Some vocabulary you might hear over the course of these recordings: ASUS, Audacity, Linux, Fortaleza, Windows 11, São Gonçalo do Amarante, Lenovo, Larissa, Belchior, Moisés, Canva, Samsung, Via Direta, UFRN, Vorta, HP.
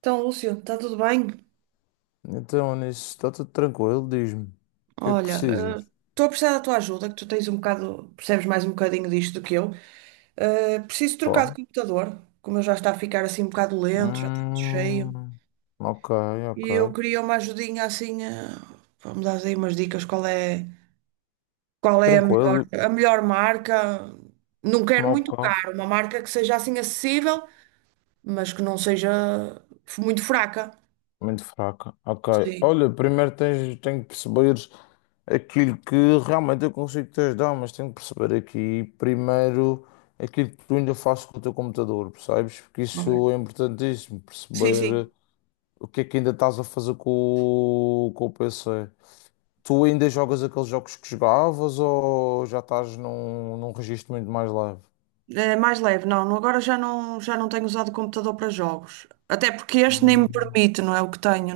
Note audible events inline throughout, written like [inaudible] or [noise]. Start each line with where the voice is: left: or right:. right: Então, Lúcio, está tudo bem?
left: Então, nisso está tudo tranquilo, diz-me. O que é que
right: Olha,
left: precisas?
right: estou a precisar da tua ajuda, que tu tens um bocado, percebes mais um bocadinho disto do que eu. Preciso trocar
left: Pá.
right: de computador, como eu já está a ficar assim um bocado lento, já está muito cheio.
left: Hum, ok,
right: E
left: ok.
right: eu queria uma ajudinha assim, vamos dar aí umas dicas, qual é a
left: Tranquilo,
right: a melhor marca? Não quero muito
left: ok.
right: caro, uma marca que seja assim acessível, mas que não seja muito fraca.
left: Muito fraca. Ok.
right: Sim,
left: Olha, tenho que perceber aquilo que realmente eu consigo te ajudar, mas tenho que perceber aqui primeiro aquilo que tu ainda fazes com o teu computador, percebes? Porque
right: ok.
left: isso é importantíssimo,
right: Sim, sim.
left: perceber o que é que ainda estás a fazer com o PC. Tu ainda jogas aqueles jogos que jogavas ou já estás num registro muito mais leve?
right: É mais leve, não. Agora já não tenho usado o computador para jogos. Até porque este nem me
left: Hum,
right: permite, não é o que tenho.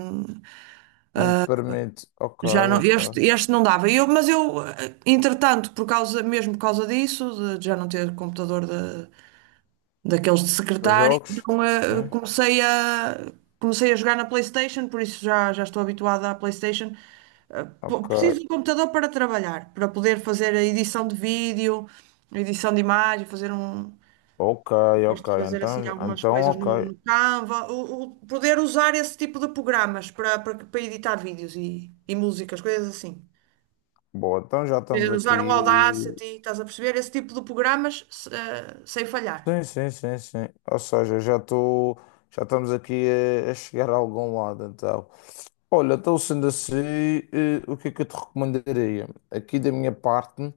left: Nem te permite. Ok,
right: Já não,
left: ok.
right: este não dava. Eu, mas eu, eh, entretanto, por causa, mesmo por causa disso, de já não ter computador de, daqueles de
left: Para
right: secretário,
left: jogos?
right: então,
left: Sim.
right: comecei a jogar na PlayStation, por isso já, já estou habituada à PlayStation.
left: Ok.
right: Preciso de um computador para trabalhar, para poder fazer a edição de vídeo, a edição de imagem, fazer um.
left: Ok,
right: Gosto
left: ok.
right: de fazer assim
left: Então,
right: algumas
left: então,
right: coisas no,
left: ok.
right: no Canva, poder usar esse tipo de programas para, para editar vídeos e músicas, coisas assim.
left: Boa, então já
right: Eh,
left: estamos
right: usar um
left: aqui.
right: Audacity, estás a perceber? Esse tipo de programas sem falhar.
left: Sim, sim, sim, sim. Ou seja, já estou. Já estamos aqui a chegar a algum lado, então. Olha, então sendo assim, o que é que eu te recomendaria? Aqui da minha parte.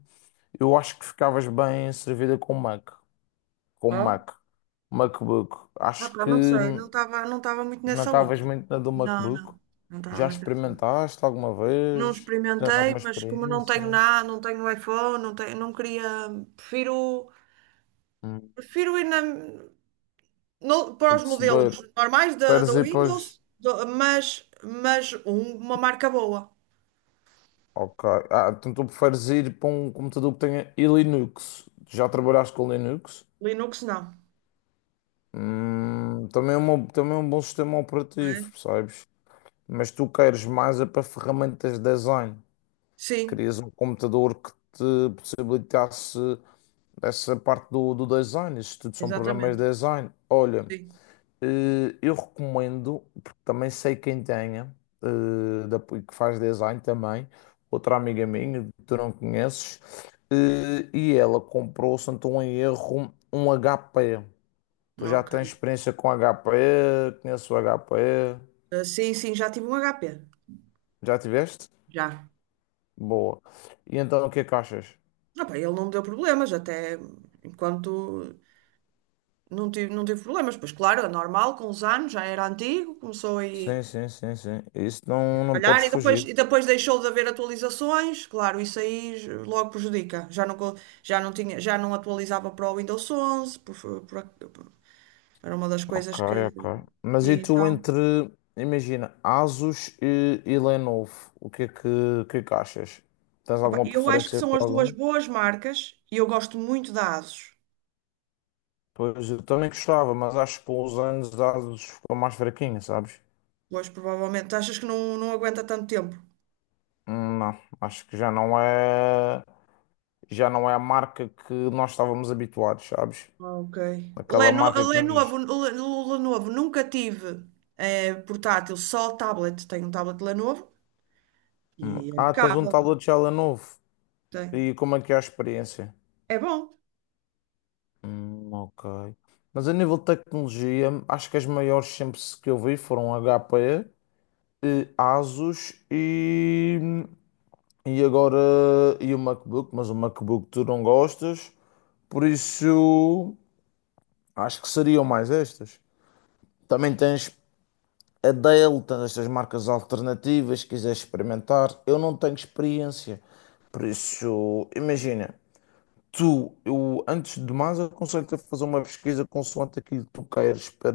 left: Eu acho que ficavas bem servida com Mac, com
right: É?
left: Mac, MacBook.
right: Ah,
left: Acho
right: pá,
left: que
right: não sei, não estava muito
left: não
right: nessa
left: estavas
right: onda.
left: muito na do
right: Não,
left: MacBook.
right: não, não estava
left: Já
right: muito nessa onda.
left: experimentaste alguma
right: Não
left: vez? Tens
right: experimentei,
left: alguma
right: mas como não tenho
left: experiência?
right: nada, não tenho iPhone, não tenho, não queria, prefiro,
left: Hum.
right: prefiro ir na. Para
left: Estou a
right: os modelos
left: perceber.
right: normais da
left: Preferes ir para
right: Windows,
left: os...
right: mas uma marca boa.
left: Ok. Ah, então tu preferes ir para um computador que tenha e Linux. Já trabalhaste com Linux?
right: Linux não.
left: Também é um bom sistema
right: Não
left: operativo,
right: é?
left: percebes? Mas tu queres mais é para ferramentas de design.
right: Sim,
left: Querias um computador que te possibilitasse essa parte do design, isso tudo são programas
right: exatamente.
left: de design. Olha,
right: Sim,
left: eu recomendo, porque também sei quem tenha, que faz design também, outra amiga minha, que tu não conheces, e ela comprou, se não estou em erro, um HP. Tu já
right: ok.
left: tens experiência com HP, conheço o HP,
right: Ah, sim, sim, já tive um HP.
left: já tiveste?
right: Já.
left: Boa. E então o que é que achas?
right: Ah, pá, ele não me deu problemas, até enquanto não tive problemas. Pois claro, é normal, com os anos, já era antigo, começou aí
left: Sim, sim, sim, sim. Isso não, não
right: calhar,
left: podes fugir.
right: e depois deixou de haver atualizações, claro, isso aí logo prejudica. Já não tinha, já não atualizava para o Windows 11, por- por- era uma das
left: Ok,
right: coisas que.
left: ok.
right: E então,
left: Imagina, Asus e Lenovo, o que é que achas? Tens
right: opa,
left: alguma
right: eu acho que
left: preferência
right: são as
left: para
right: duas
left: algum?
right: boas marcas e eu gosto muito da ASUS.
left: Pois eu também gostava, mas acho que com os anos a Asus ficou mais fraquinha, sabes?
right: Pois, provavelmente, achas que não, não aguenta tanto tempo?
left: Não, acho que já não é a marca que nós estávamos habituados, sabes?
right: Ok.
left: Aquela
right: Leno,
left: marca que nos.
right: Lenovo, nunca tive portátil, só tablet. Tenho um tablet Lenovo
left: Hum.
right: e é
left: Ah, tens um
right: impecável.
left: tablet já Lenovo.
right: Tem.
left: E como é que é a experiência?
right: É bom.
left: Ok. Mas a nível de tecnologia, acho que as maiores sempre que eu vi foram HP, Asus e agora e o MacBook, mas o MacBook tu não gostas, por isso acho que seriam mais estas. Também tens a Dell, tens estas marcas alternativas, se quiseres experimentar. Eu não tenho experiência, por isso imagina. Antes de mais, aconselho-te a fazer uma pesquisa consoante aquilo que tu queres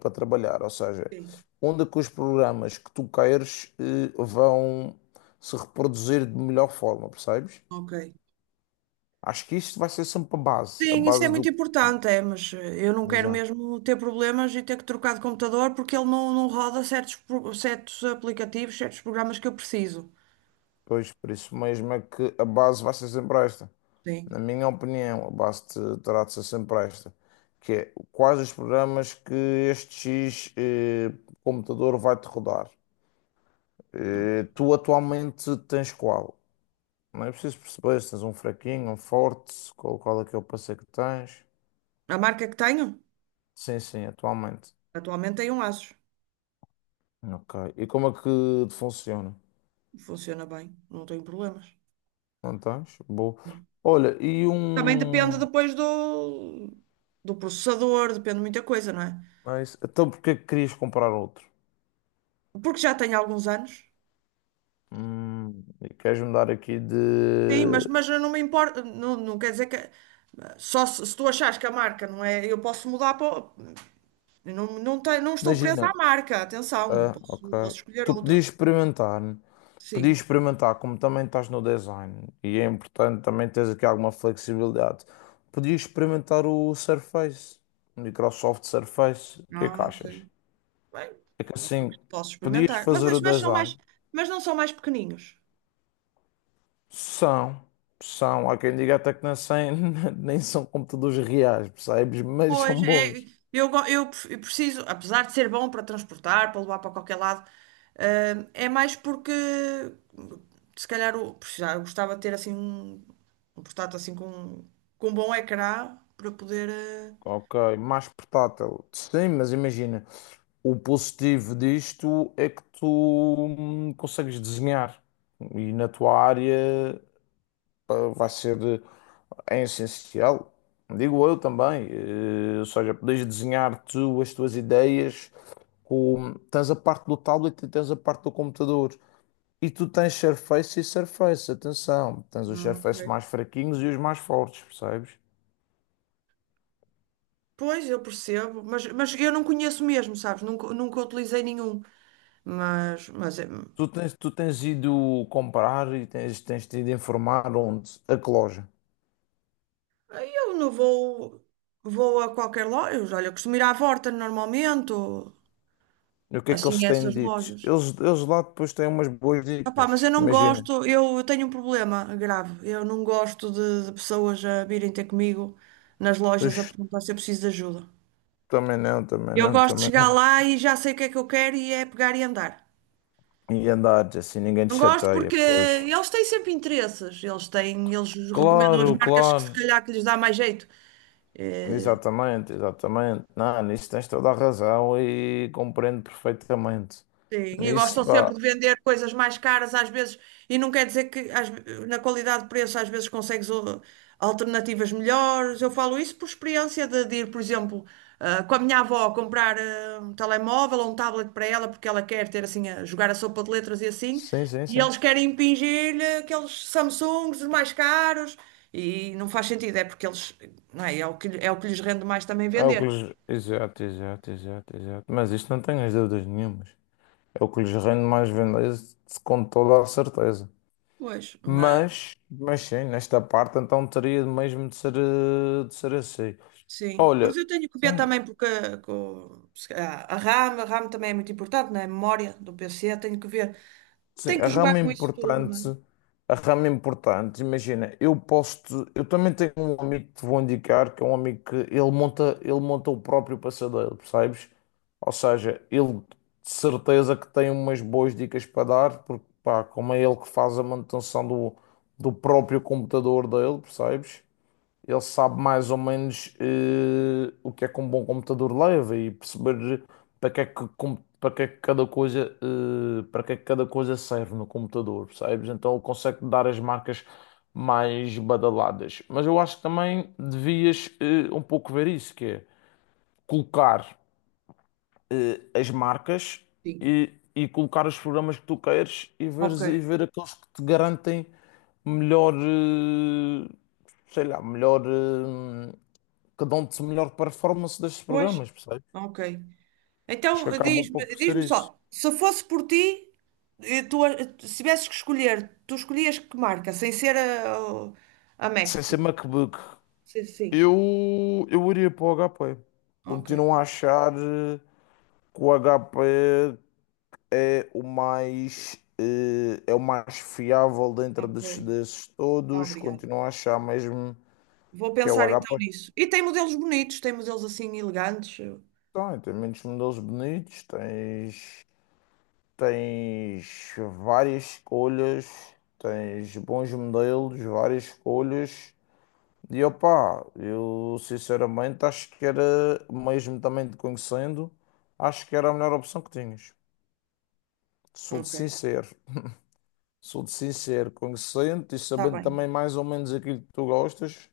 left: para trabalhar, ou seja,
right: Sim.
left: onde é que os programas que tu queres vão se reproduzir de melhor forma, percebes?
right: Ok.
left: Acho que isto vai ser sempre a
right: Sim, isso é
left: base do.
right: muito importante, é, mas eu não quero
left: Exato.
right: mesmo ter problemas e ter que trocar de computador porque ele não, não roda certos aplicativos, certos programas que eu preciso.
left: Pois, por isso mesmo é que a base vai ser sempre esta.
right: Sim.
left: Na minha opinião, terá de ser sempre esta, que é quais os programas que este X computador vai-te rodar. Tu atualmente tens qual? Não é preciso perceber se tens um fraquinho, um forte, qual é que é o parceiro que tens.
right: A marca que tenho,
left: Sim, sim, atualmente.
right: atualmente tem um Asus.
left: Ok. E como é que te funciona?
right: Funciona bem, não tenho problemas.
left: Não tens? Boa.
right: Não.
left: Olha, e
right: Também
left: um.
right: depende depois do, do processador, depende de muita coisa, não é?
left: É isso. Então porque é que querias comprar outro?
right: Porque já tenho alguns anos.
left: E queres mudar aqui de.
right: Sim, mas eu não me importa, não, não quer dizer que. Só se tu achares que a marca não é, eu posso mudar para. Eu não, não, tenho- não estou presa à
left: Imagina,
right: marca, atenção,
left: ah, ok.
right: eu posso escolher
left: Tu
right: outra.
left: podias experimentar, né? Podias
right: Sim.
left: experimentar, como também estás no design, e é importante também teres aqui alguma flexibilidade, podias experimentar o Surface, o Microsoft Surface, o que é que
right: Ah, ok.
left: achas?
right: Bem,
left: É que assim,
right: posso
left: podias
right: experimentar.
left: fazer o
right: Mas são
left: design,
right: mais, mas não são mais pequeninos.
left: são, são, há quem diga até que nem, sem- [laughs] nem são computadores reais, percebes? Mas
right: Pois,
left: são
right: é,
left: bons.
right: eu preciso, apesar de ser bom para transportar, para levar para qualquer lado, é mais porque se calhar precisava, eu gostava de ter assim um, um portátil assim com um bom ecrã para poder. Eh,
left: Ok, mais portátil. Sim, mas imagina. O positivo disto é que tu consegues desenhar e na tua área pá, é essencial. Digo eu também, ou seja, podes desenhar tu as tuas ideias com, tens a parte do tablet e tens a parte do computador. E tu tens Surface e Surface, atenção, tens os
right: ah,
left: Surface
right: ok.
left: mais fraquinhos e os mais fortes, percebes?
right: Pois, eu percebo, mas eu não conheço mesmo, sabes? Nunca, nunca utilizei nenhum. Mas
left: Tu tens ido comprar e tens te ido informar onde? A que loja?
right: eu não vou, vou a qualquer loja. Olha, eu costumo ir à Vorta normalmente, ou
left: E o que é que eles
right: assim, a
left: têm
right: essas
left: dito?
right: lojas.
left: Eles lá depois têm umas boas
right: Opá, mas eu
left: dicas.
right: não
left: Imagina.
right: gosto, eu tenho um problema grave. Eu não gosto de pessoas a virem ter comigo nas lojas a
left: Ux,
right: perguntar se eu preciso de ajuda. Eu gosto de
left: também
right: chegar
left: não.
right: lá e já sei o que é que eu quero e é pegar e andar.
left: E andares assim, ninguém te
right: Não gosto porque
left: chateia, pois.
right: eles têm sempre interesses, eles têm, eles recomendam as
left: Claro,
right: marcas que se
left: claro.
right: calhar que lhes dá mais jeito. Eh,
left: Exatamente, exatamente. Não, nisso tens toda a razão e compreendo perfeitamente.
right: Sim, e gostam
left: Nisso, pá.
right: sempre de vender coisas mais caras às vezes, e não quer dizer que na qualidade de preço às vezes consegues alternativas melhores. Eu falo isso por experiência de ir, por exemplo, ah, com a minha avó comprar ah, um telemóvel ou um tablet para ela, porque ela quer ter assim, a jogar a sopa de letras e assim,
left: Sim, sim,
right: e
left: sim.
right: eles querem impingir-lhe aqueles Samsungs os mais caros, e não faz sentido, é porque eles, não é, é o é o que lhes rende mais também
left: É o que
right: vender.
left: lhes... Exato, exato, exato, exato. Mas isto não tenho as dúvidas nenhumas. É o que lhes rende mais vendas com toda a certeza.
right: Pois, mas
left: Mas sim, nesta parte então teria mesmo de ser, de ser assim.
right: sim, mas
left: Olha,
right: eu tenho que ver
left: hum,
right: também porque com, se calhar, a RAM também é muito importante, não é? A memória do PC, tenho que ver.
left: sim,
right: Tenho que jogar com isso tudo, não é?
left: a rama importante, imagina, eu também tenho um amigo que te vou indicar, que é um amigo que ele monta o próprio passadeiro, percebes? Ou seja, ele de certeza que tem umas boas dicas para dar, porque pá, como é ele que faz a manutenção do, do próprio computador dele, percebes? Ele sabe mais ou menos o que é que um bom computador leva e perceber para que é que cada coisa, para que é que cada coisa serve no computador, percebes? Então ele consegue dar as marcas mais badaladas. Mas eu acho que também devias um pouco ver isso, que é colocar as marcas
right: Sim.
left: e colocar os programas que tu queres e
right: Ok.
left: veres, e ver aqueles que te garantem melhor, eh, melhor. Que dão-te melhor performance destes
right: Pois,
left: programas, percebes?
right: ok.
left: Acho que
right: Então
left: acabam um pouco por ser
right: diz-me
left: isso.
right: só, se fosse por ti, eh, tu, eh, se tivesses que escolher, tu escolhias que marca, sem ser a Mac.
left: Sem ser MacBook,
right: Sim, sim.
left: eu iria para o HP.
right: Ok,
left: Continuo a achar que o HP é o mais fiável dentro
right: ok.
left: desses todos.
right: Obrigada.
left: Continuo a achar mesmo
right: Vou
left: que é o
right: pensar
left: HP.
right: então nisso. E tem modelos bonitos, tem modelos assim elegantes.
left: Tem, tem muitos modelos bonitos, tens, tens várias escolhas, tens bons modelos, várias escolhas. E opá, eu sinceramente acho que era, mesmo também te conhecendo, acho que era a melhor opção que tinhas. Sou de
right: Ok,
left: sincero, sou de sincero, conhecendo e
right: está
left: sabendo também
right: bem.
left: mais ou menos aquilo que tu gostas,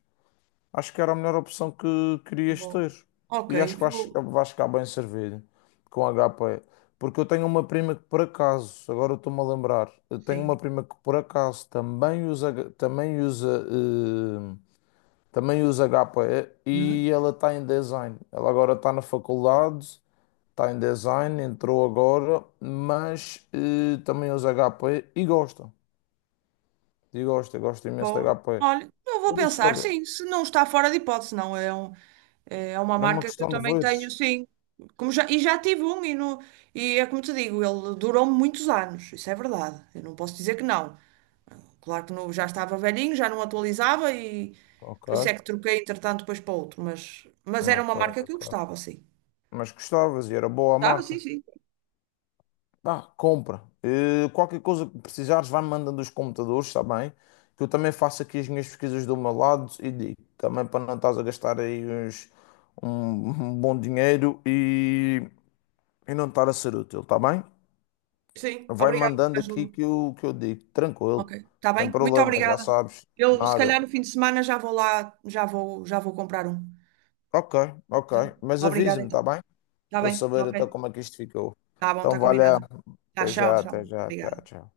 left: acho que era a melhor opção que querias
right: Bom,
left: ter.
right: ok,
left: E acho que vais,
right: vou.
left: vais ficar bem servido com a HP. Porque eu tenho uma prima que por acaso, agora eu estou-me a lembrar, eu tenho
right: Sim.
left: uma prima que por acaso também usa, também usa HP
right: Hum,
left: e ela está em design. Ela agora está na faculdade, está em design, entrou agora, mas também usa HP e gosta. E gosta, gosta imenso de
right: boa.
left: HP.
right: Olha, eu vou
left: Por isso,
right: pensar,
left: olha,
right: sim, se não está fora de hipótese, não. É, um, é uma
left: é uma
right: marca que eu
left: questão de
right: também tenho,
left: veres.
right: sim. E já tive um, e, no, e é como te digo, ele durou muitos anos, isso é verdade. Eu não posso dizer que não. Claro que não, já estava velhinho, já não atualizava, e
left: Ok,
right: por isso é que troquei, entretanto, depois para outro. Mas era
left: ok,
right: uma marca que eu
left: ok.
right: gostava, sim.
left: Mas gostavas e era boa a
right: Gostava, sim,
left: marca.
right: sim.
left: Pá, compra. Qualquer coisa que precisares, vai-me mandando os computadores, está bem? Que eu também faço aqui as minhas pesquisas do meu lado e digo, também para não estás a gastar aí um, [laughs] um bom dinheiro e não estar a ser útil, está bem?
right: Sim,
left: Vai
right: obrigada pela
left: mandando aqui
right: ajuda.
left: que eu digo,
right: Ok,
left: tranquilo,
right: está
left: sem
right: bem? Muito
left: problema, já
right: obrigada.
left: sabes,
right: Eu, se
left: nada.
right: calhar, no fim de semana já vou lá, já vou comprar um.
left: Ok, ok,
right: Já.
left: mas
right: Obrigada,
left: avisa-me, está
right: então.
left: bem?
right: Está
left: Para eu
right: bem?
left: saber até
right: Ok.
left: como é que isto ficou.
right: Está bom,
left: Então,
right: está
left: valeu,
right: combinado. Tá, tchau, tchau.
left: até já, tchau,
right: Obrigada.
left: tchau.